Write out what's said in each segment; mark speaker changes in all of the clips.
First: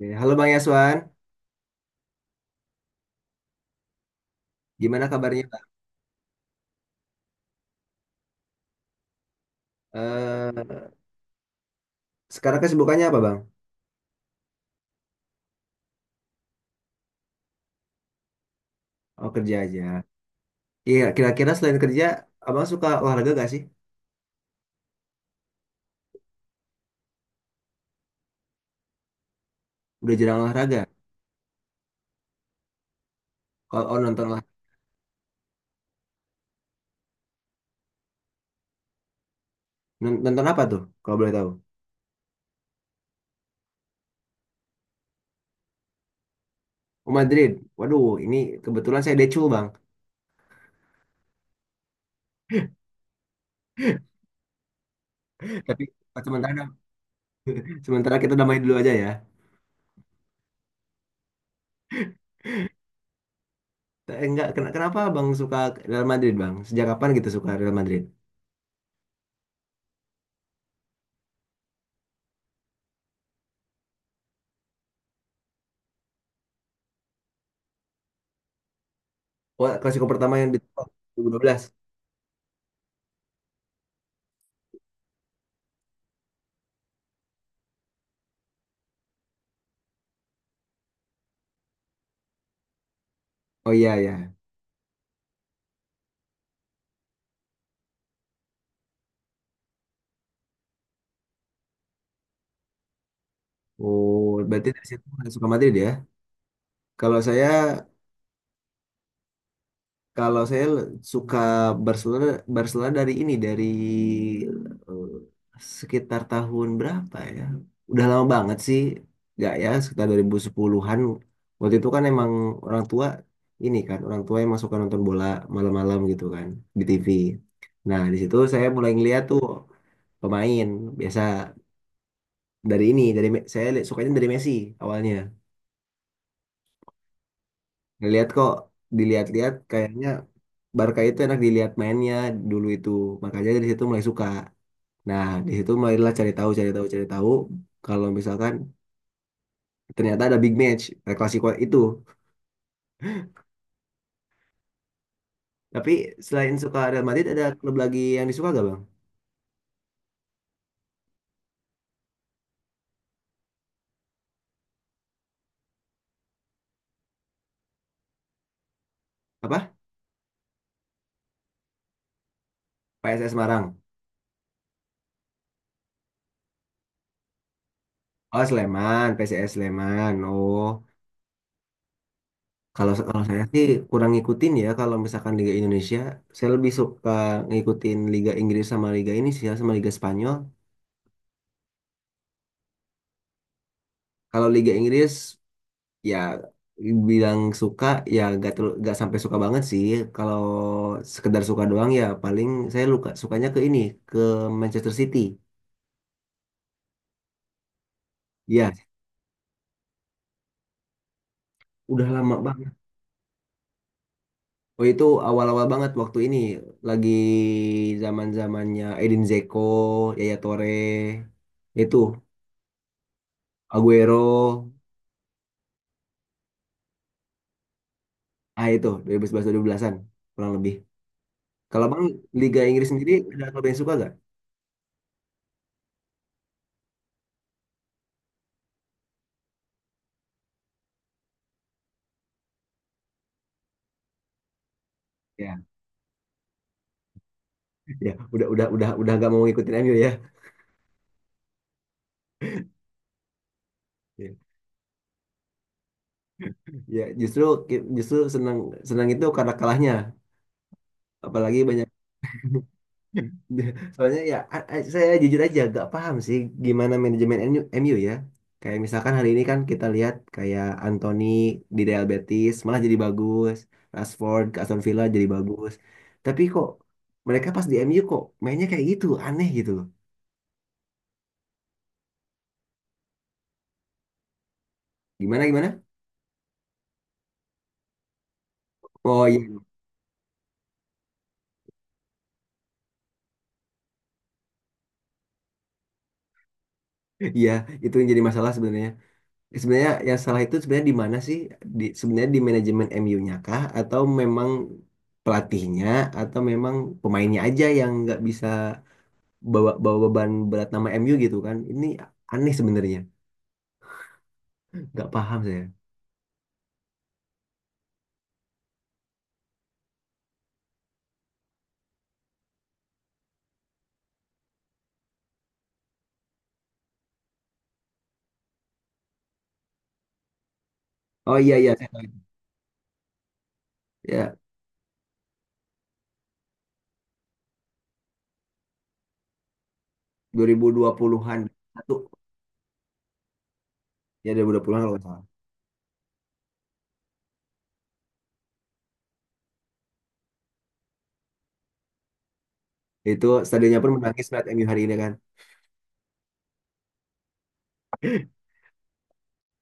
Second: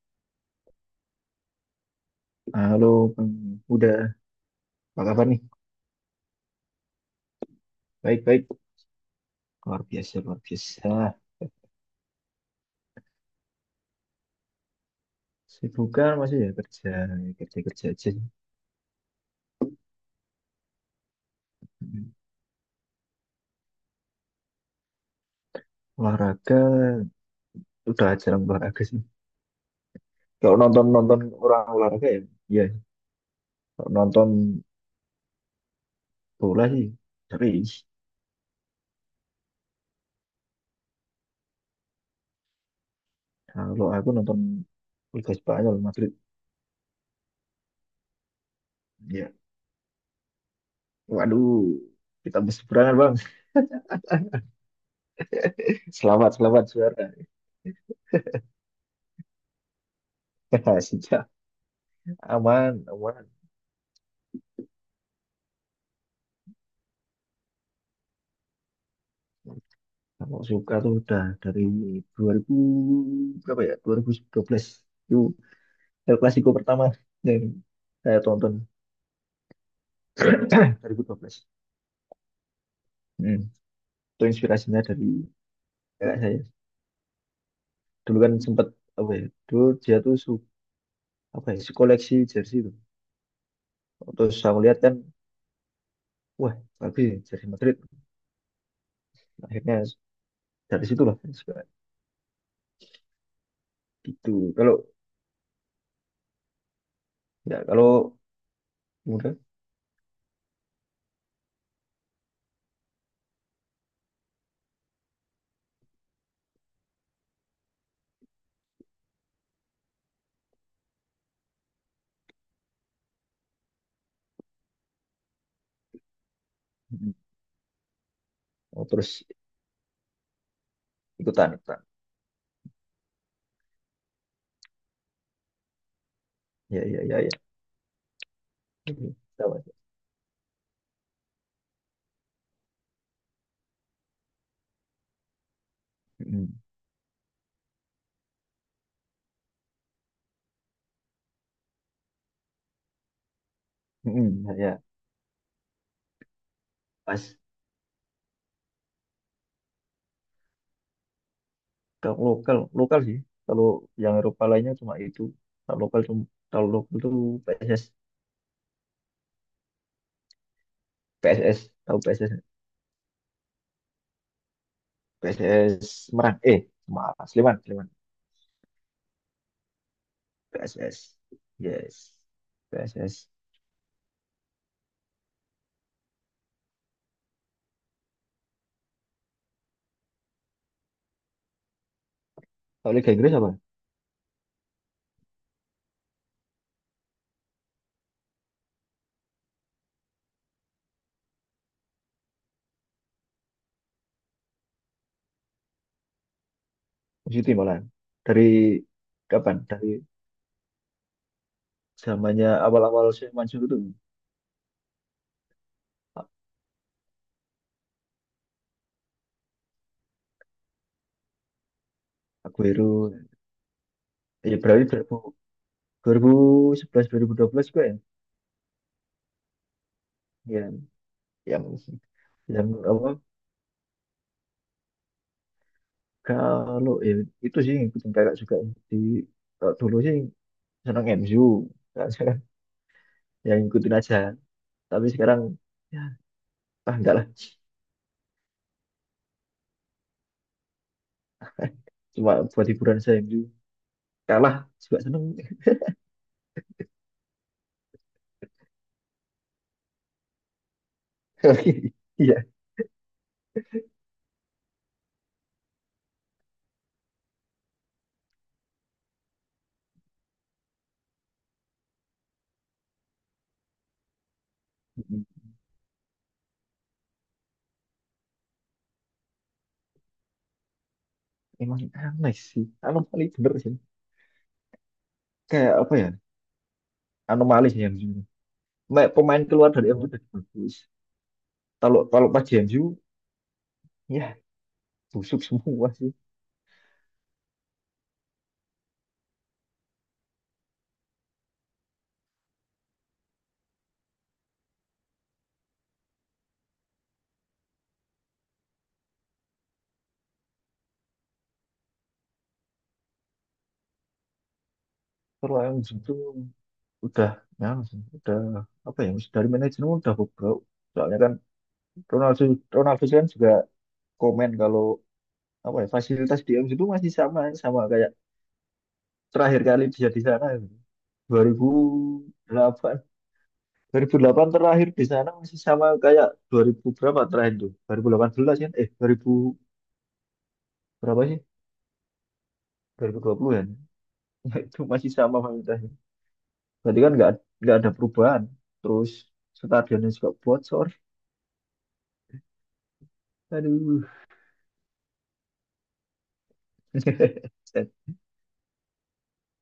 Speaker 1: Oke, halo Bang Yaswan,
Speaker 2: Halo, Bang Uda. Apa
Speaker 1: gimana
Speaker 2: kabar nih?
Speaker 1: kabarnya Bang?
Speaker 2: Baik, baik. Luar biasa, luar
Speaker 1: Eh,
Speaker 2: biasa.
Speaker 1: Sekarang kesibukannya apa Bang?
Speaker 2: Sibukan masih ya kerja, kerja kerja aja sih.
Speaker 1: Oh, kerja aja. Iya, kira-kira selain kerja, Abang suka olahraga gak sih?
Speaker 2: Olahraga, udah jarang olahraga sih.
Speaker 1: Udah jarang
Speaker 2: Kalau
Speaker 1: olahraga.
Speaker 2: nonton nonton orang olahraga ya, iya.
Speaker 1: Kalau
Speaker 2: Kalau
Speaker 1: nonton
Speaker 2: nonton
Speaker 1: lah,
Speaker 2: bola sih, tapi
Speaker 1: nonton apa tuh? Kalau boleh tahu?
Speaker 2: kalau aku nonton Liga Spanyol Madrid,
Speaker 1: Oh, Madrid. Waduh, ini kebetulan saya
Speaker 2: ya.
Speaker 1: decul Bang.
Speaker 2: Waduh, kita berseberangan bang.
Speaker 1: Tapi oh,
Speaker 2: Selamat,
Speaker 1: sementara
Speaker 2: selamat saudara.
Speaker 1: sementara kita damai dulu aja ya.
Speaker 2: Sejak Aman, aman.
Speaker 1: Enggak, kenapa Bang suka Real Madrid Bang? Sejak kapan gitu suka Real Madrid?
Speaker 2: Kalau suka tuh udah dari 2000 berapa ya? 2012. Itu El Clasico pertama yang saya tonton.
Speaker 1: Wah, Klasiko pertama yang dua ribu dua
Speaker 2: 2012.
Speaker 1: belas.
Speaker 2: Hmm. Itu inspirasinya dari kakak saya. Dulu kan sempat apa ya? Dulu dia tuh apa ya? Koleksi jersey itu.
Speaker 1: Oh, iya
Speaker 2: Terus
Speaker 1: ya.
Speaker 2: saya melihat kan, wah bagus ya, jersey Madrid. Akhirnya dari situ lah suka
Speaker 1: Oh,
Speaker 2: gitu.
Speaker 1: berarti
Speaker 2: Kalau
Speaker 1: dari situ udah suka Madrid ya. Kalau saya
Speaker 2: kalau kemudian
Speaker 1: Kalau saya suka Barcelona, Barcelona dari eh, sekitar tahun berapa ya? Udah lama banget sih. Nggak ya, sekitar 2010-an. Waktu itu kan emang orang tua, orang tua emang suka nonton bola malam-malam gitu kan di TV.
Speaker 2: mm,
Speaker 1: Nah, di situ saya
Speaker 2: oh,
Speaker 1: mulai ngeliat
Speaker 2: terus
Speaker 1: tuh pemain biasa
Speaker 2: ikutan ikutan.
Speaker 1: dari sukanya dari Messi awalnya.
Speaker 2: Ya, ya, ya, ya.
Speaker 1: Ngeliat kok, dilihat-lihat
Speaker 2: Sama.
Speaker 1: kayaknya Barca itu enak dilihat mainnya dulu itu, makanya dari situ mulai suka. Nah, di situ mulailah cari
Speaker 2: Hmm.
Speaker 1: tahu cari tahu cari tahu kalau misalkan ternyata ada big match, El Clasico itu.
Speaker 2: Hmm, ya, ya.
Speaker 1: Tapi selain suka Real Madrid
Speaker 2: Pas
Speaker 1: ada klub lagi yang disuka gak Bang?
Speaker 2: kalau lokal, lokal sih. Kalau yang Eropa lainnya cuma itu. Kalau lokal cuma kalau lokal tuh PSS.
Speaker 1: Apa?
Speaker 2: PSS Tahu PSS
Speaker 1: PSS Semarang,
Speaker 2: PSS Semarang, eh, Semarang, Sleman, Sleman.
Speaker 1: oh Sleman, PSS Sleman, oh.
Speaker 2: PSS, yes.
Speaker 1: Kalau kalau
Speaker 2: PSS.
Speaker 1: saya sih kurang ngikutin ya, kalau misalkan Liga Indonesia, saya lebih suka ngikutin Liga Inggris sama Liga ini sih ya, sama Liga Spanyol.
Speaker 2: Kalau Liga Inggris apa?
Speaker 1: Kalau Liga Inggris, ya bilang suka ya gak terlalu, gak sampai suka banget sih. Kalau sekedar suka doang ya paling saya luka sukanya ke Manchester City.
Speaker 2: Man City malah. Dari
Speaker 1: Ya,
Speaker 2: kapan? Dari
Speaker 1: udah lama
Speaker 2: zamannya
Speaker 1: banget.
Speaker 2: awal-awal saya, Mansur itu.
Speaker 1: Oh, itu awal-awal banget, waktu ini lagi zaman-zamannya Edin Dzeko, Yaya Toure, itu
Speaker 2: Aguero, ya
Speaker 1: Aguero.
Speaker 2: berarti 2000, 2011, 2012 gue ya.
Speaker 1: Itu 2011, 2012-an, kurang lebih.
Speaker 2: Yang, yang
Speaker 1: Kalau Bang, Liga
Speaker 2: yang
Speaker 1: Inggris
Speaker 2: apa?
Speaker 1: sendiri ada klub yang suka gak?
Speaker 2: Kalau ya, itu sih ngikutin kakak juga, di kalau dulu sih senang MU. Sekarang ya ngikutin aja, tapi sekarang
Speaker 1: Ya,
Speaker 2: ya, ah, enggak lah.
Speaker 1: ya, udah nggak mau ngikutin MU,
Speaker 2: Cuma buat hiburan, saya MU
Speaker 1: ya.
Speaker 2: kalah juga seneng.
Speaker 1: Ya, justru justru senang, senang itu karena kalahnya. Apalagi banyak.
Speaker 2: Iya,
Speaker 1: Soalnya ya, saya jujur aja gak paham sih gimana manajemen MU, MU ya. Kayak misalkan hari ini kan kita lihat kayak Anthony di Real Betis malah jadi bagus, Rashford ke Aston Villa jadi bagus. Tapi kok mereka pas di MU kok mainnya kayak gitu, aneh gitu loh.
Speaker 2: emang aneh sih, anomali bener sih.
Speaker 1: Gimana
Speaker 2: Kayak
Speaker 1: gimana?
Speaker 2: apa ya, anomali sih MU.
Speaker 1: Oh
Speaker 2: Pemain
Speaker 1: iya,
Speaker 2: keluar dari MU udah bagus. Kalau kalau pas di MU, ya busuk semua sih.
Speaker 1: iya itu yang jadi masalah sebenarnya. Sebenarnya yang salah itu sebenarnya di mana sih? Sebenarnya di manajemen MU-nya kah? Atau memang pelatihnya? Atau memang pemainnya aja yang nggak bisa bawa bawa beban berat nama MU gitu kan? Ini aneh sebenarnya. Nggak paham
Speaker 2: Kalau
Speaker 1: saya.
Speaker 2: yang itu udah, ya, udah apa ya, dari manajemen udah bobrok. Soalnya kan Ronaldo, kan juga komen kalau apa ya, fasilitas di MU itu masih sama sama kayak terakhir kali dia di sana gitu.
Speaker 1: Oh iya, iya, saya tahu.
Speaker 2: 2008,
Speaker 1: Ya,
Speaker 2: 2008 terakhir di sana masih sama kayak 2000 berapa, terakhir tuh 2018 kan, eh, 2000 berapa sih,
Speaker 1: 2020-an, satu.
Speaker 2: 2020 kan.
Speaker 1: Ya,
Speaker 2: Itu
Speaker 1: 2020-an kalau nggak
Speaker 2: masih
Speaker 1: salah.
Speaker 2: sama fasilitasnya, berarti kan nggak ada perubahan. Terus stadionnya juga bocor.
Speaker 1: Itu stadionnya pun
Speaker 2: Aduh.
Speaker 1: menangis melihat MU hari ini kan.
Speaker 2: Set.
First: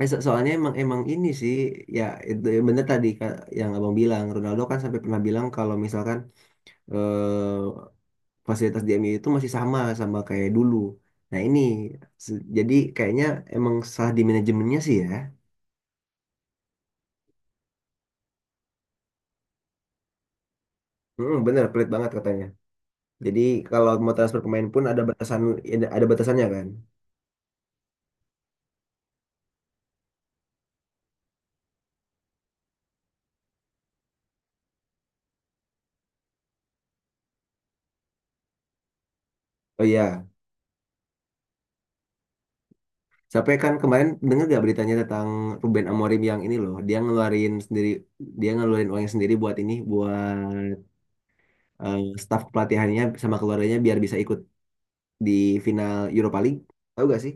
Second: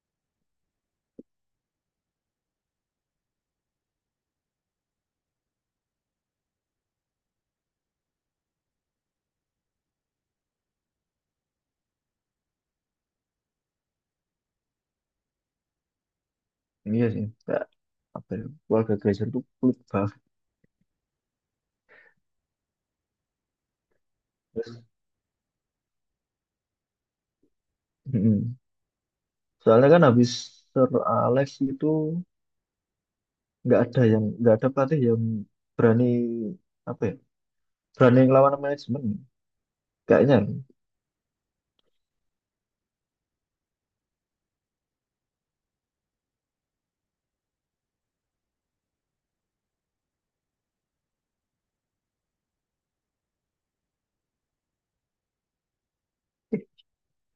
Speaker 1: Soalnya emang emang ini sih ya, itu bener tadi Kak, yang Abang bilang Ronaldo kan sampai pernah bilang kalau misalkan, eh, fasilitas di MU itu masih sama sama kayak dulu. Nah ini, jadi kayaknya emang salah di manajemennya sih ya.
Speaker 2: Iya sih, nggak apa ya, keluarga Glazer itu pelit banget.
Speaker 1: Mm, bener, pelit banget katanya. Jadi kalau mau transfer pemain
Speaker 2: Terus,
Speaker 1: pun ada batasannya kan.
Speaker 2: mm-mm. Soalnya kan habis Sir Alex itu nggak ada pelatih yang berani, apa ya, berani ngelawan manajemen
Speaker 1: Oh iya,
Speaker 2: kayaknya.
Speaker 1: sampai kan kemarin dengar gak beritanya tentang Ruben Amorim, yang ini loh, dia ngeluarin uangnya sendiri buat eh, staf pelatihannya sama keluarganya biar bisa ikut di final Europa League. Tahu gak sih?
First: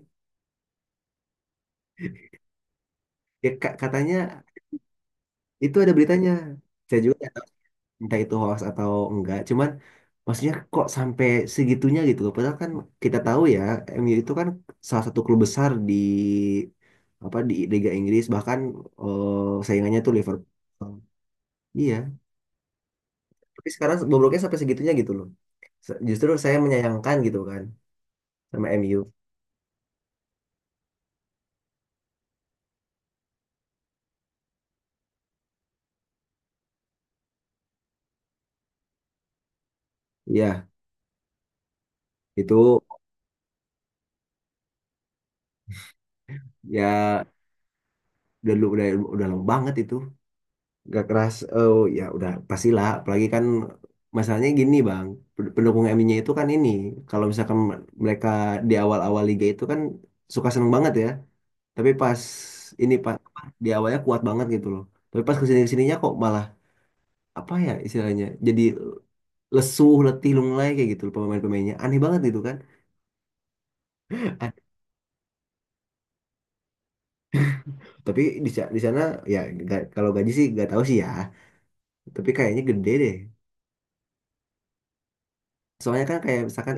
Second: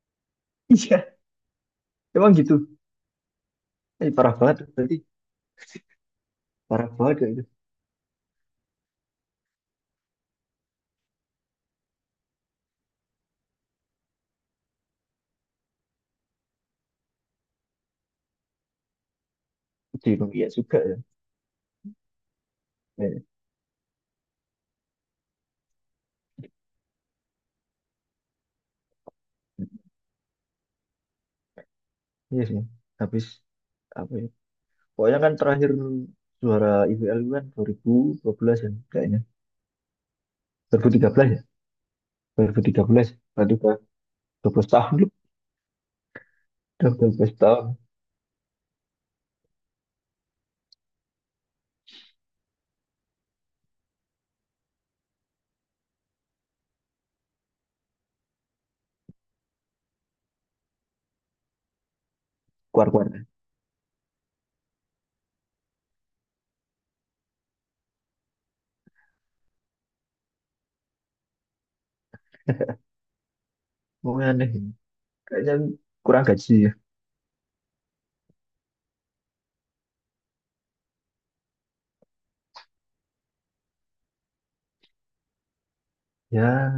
Speaker 2: Iya, emang gitu.
Speaker 1: Ya,
Speaker 2: Eh,
Speaker 1: katanya
Speaker 2: parah banget berarti,
Speaker 1: itu ada beritanya.
Speaker 2: parah
Speaker 1: Saya
Speaker 2: banget
Speaker 1: juga
Speaker 2: kayak gitu.
Speaker 1: entah itu hoax atau enggak, cuman maksudnya kok sampai segitunya gitu loh, padahal kan kita tahu ya, MU itu kan salah satu klub besar di Liga Inggris, bahkan saingannya tuh
Speaker 2: Di Indonesia juga
Speaker 1: Liverpool.
Speaker 2: ya.
Speaker 1: Iya,
Speaker 2: Eh,
Speaker 1: tapi sekarang bobroknya sampai segitunya gitu loh. Justru saya menyayangkan gitu kan sama MU.
Speaker 2: iya sih. Habis apa ya? Pokoknya kan terakhir juara IBL kan dua, 2012 ya kayaknya.
Speaker 1: Iya
Speaker 2: 2013 ya.
Speaker 1: itu,
Speaker 2: 2013. Berarti udah 12 tahun loh. Udah dua
Speaker 1: ya
Speaker 2: belas tahun.
Speaker 1: udah lu udah lama banget itu, gak keras. Oh, ya udah pastilah. Apalagi kan masalahnya gini Bang, pendukung MU-nya itu kan ini, kalau misalkan mereka di awal-awal liga itu kan suka seneng banget ya, tapi pas ini pas
Speaker 2: Keluar-keluar.
Speaker 1: apa, di awalnya kuat banget gitu loh, tapi pas kesini kesininya kok malah, apa ya istilahnya, jadi lesuh letih lunglai kayak gitu loh, pemain-pemainnya aneh banget gitu kan.
Speaker 2: Pokoknya aneh ini. Kayaknya kurang gaji ya.
Speaker 1: Tapi di sana ya kalau gaji sih gak tahu sih ya, tapi kayaknya gede deh, soalnya kan kayak
Speaker 2: Ya.
Speaker 1: misalkan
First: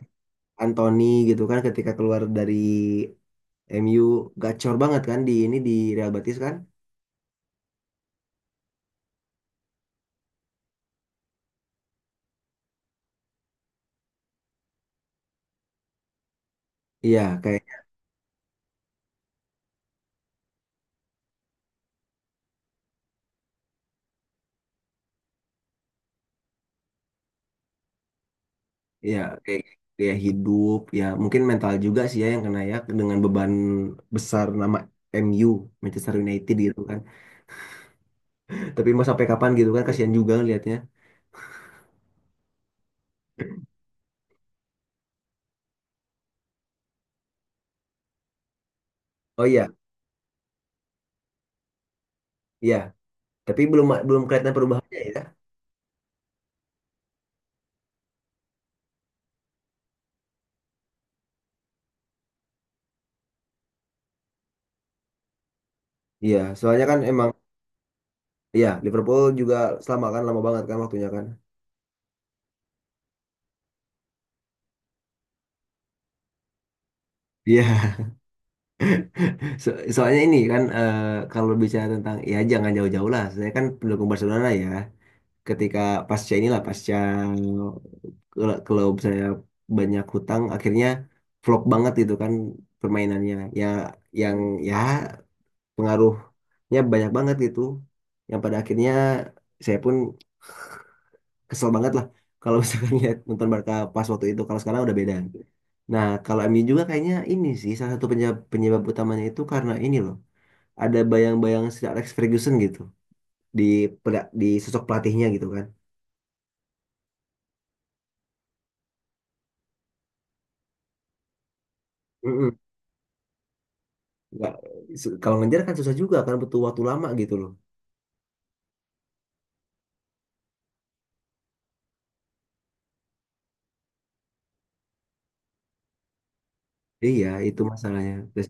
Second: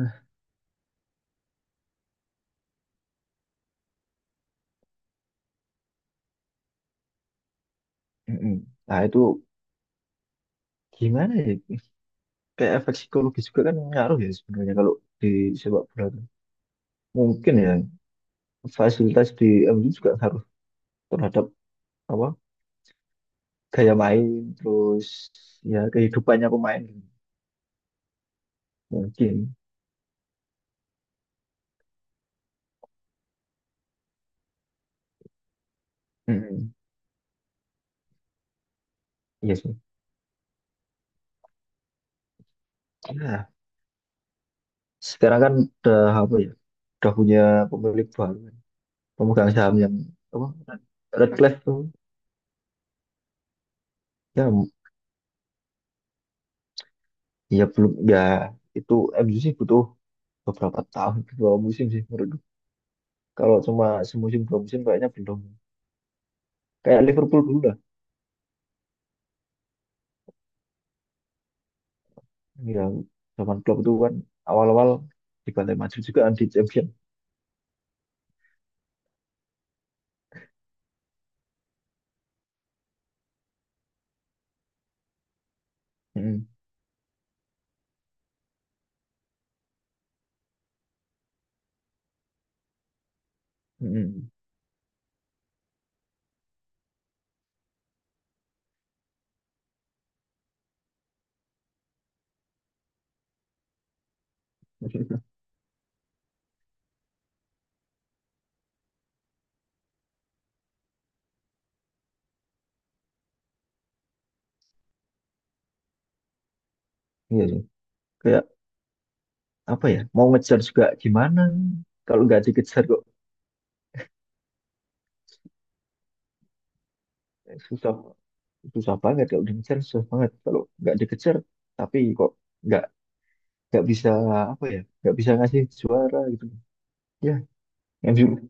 Speaker 1: Anthony gitu kan ketika keluar dari MU gacor banget kan di Real Betis kan?
Speaker 2: Mm-mm. Nah itu gimana ya? Kayak efek psikologi juga kan ngaruh ya sebenarnya kalau di sepak bola tuh.
Speaker 1: Iya,
Speaker 2: Mungkin ya fasilitas di MU juga ngaruh terhadap apa gaya main, terus ya kehidupannya pemain gitu.
Speaker 1: ya
Speaker 2: Mungkin.
Speaker 1: kayak dia hidup ya, mungkin mental juga sih ya yang kena ya, dengan beban besar nama MU, Manchester United
Speaker 2: Mm-mm.
Speaker 1: gitu kan. Tapi mau sampai kapan
Speaker 2: Iya
Speaker 1: gitu
Speaker 2: sih.
Speaker 1: kan, kasihan juga lihatnya.
Speaker 2: Nah, sekarang kan udah apa ya? Udah punya pemilik baru, kan.
Speaker 1: Oh
Speaker 2: Pemegang
Speaker 1: iya,
Speaker 2: saham yang apa? Redcliffe tuh.
Speaker 1: iya. Tapi belum belum
Speaker 2: Ya,
Speaker 1: kelihatan perubahannya ya.
Speaker 2: ya belum ya, itu MU sih butuh beberapa tahun, beberapa musim sih menurut. Kalau cuma semusim dua musim kayaknya belum.
Speaker 1: Iya, soalnya kan
Speaker 2: Kayak
Speaker 1: emang,
Speaker 2: Liverpool dulu lah.
Speaker 1: iya Liverpool juga, selama kan lama banget kan waktunya kan.
Speaker 2: Yang zaman Klopp itu kan awal-awal dibantai, maju juga kan di champion.
Speaker 1: Iya, soalnya ini kan, kalau bicara tentang, ya jangan jauh-jauh lah. Saya kan pendukung Barcelona ya. Ketika pasca
Speaker 2: Mm,
Speaker 1: inilah pasca kalau kalau misalnya banyak hutang, akhirnya flop banget gitu kan permainannya, ya
Speaker 2: mm.
Speaker 1: yang ya pengaruhnya banyak banget gitu, yang pada akhirnya saya pun kesel banget lah kalau misalkan lihat nonton Barca pas waktu itu. Kalau sekarang udah beda. Nah kalau MU juga kayaknya ini sih salah satu penyebab utamanya itu karena ini loh, ada bayang-bayang Sir Alex Ferguson gitu di di sosok pelatihnya gitu kan.
Speaker 2: Iya sih. Kayak apa ya? Mau ngejar juga gimana? Kalau nggak
Speaker 1: Mm-mm.
Speaker 2: dikejar kok,
Speaker 1: Nggak, kalau ngejar kan susah juga kan, butuh waktu lama gitu loh.
Speaker 2: eh, susah, susah banget. Kalau dikejar susah banget. Kalau nggak dikejar tapi kok nggak nggak bisa apa ya, nggak bisa ngasih juara gitu.
Speaker 1: Iya
Speaker 2: Ya,
Speaker 1: itu masalahnya
Speaker 2: MU.
Speaker 1: terus.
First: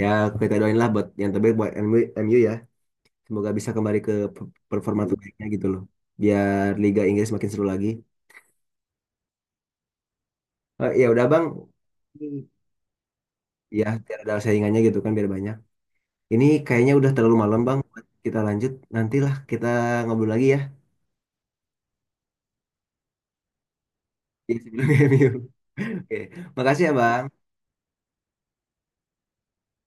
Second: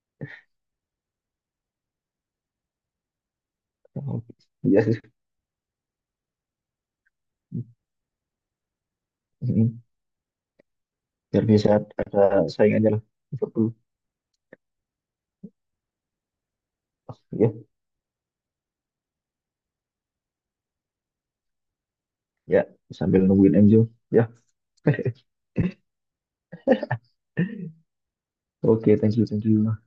Speaker 1: Ya, kita doain lah buat yang terbaik buat MU, ya semoga bisa kembali ke
Speaker 2: Iya sih.
Speaker 1: performa terbaiknya gitu loh, biar Liga Inggris makin
Speaker 2: Mm,
Speaker 1: seru lagi.
Speaker 2: mm.
Speaker 1: Ya udah Bang,
Speaker 2: Biar bisa ada saingannya lah. Liverpool.
Speaker 1: ya biar ada saingannya gitu kan, biar banyak. Ini kayaknya udah terlalu malam Bang, kita lanjut nantilah, kita ngobrol lagi ya.
Speaker 2: Ya, sambil nungguin MU. Ya,
Speaker 1: Di sebelum MU. Oke, makasih ya Bang.
Speaker 2: oke, thank you, thank you.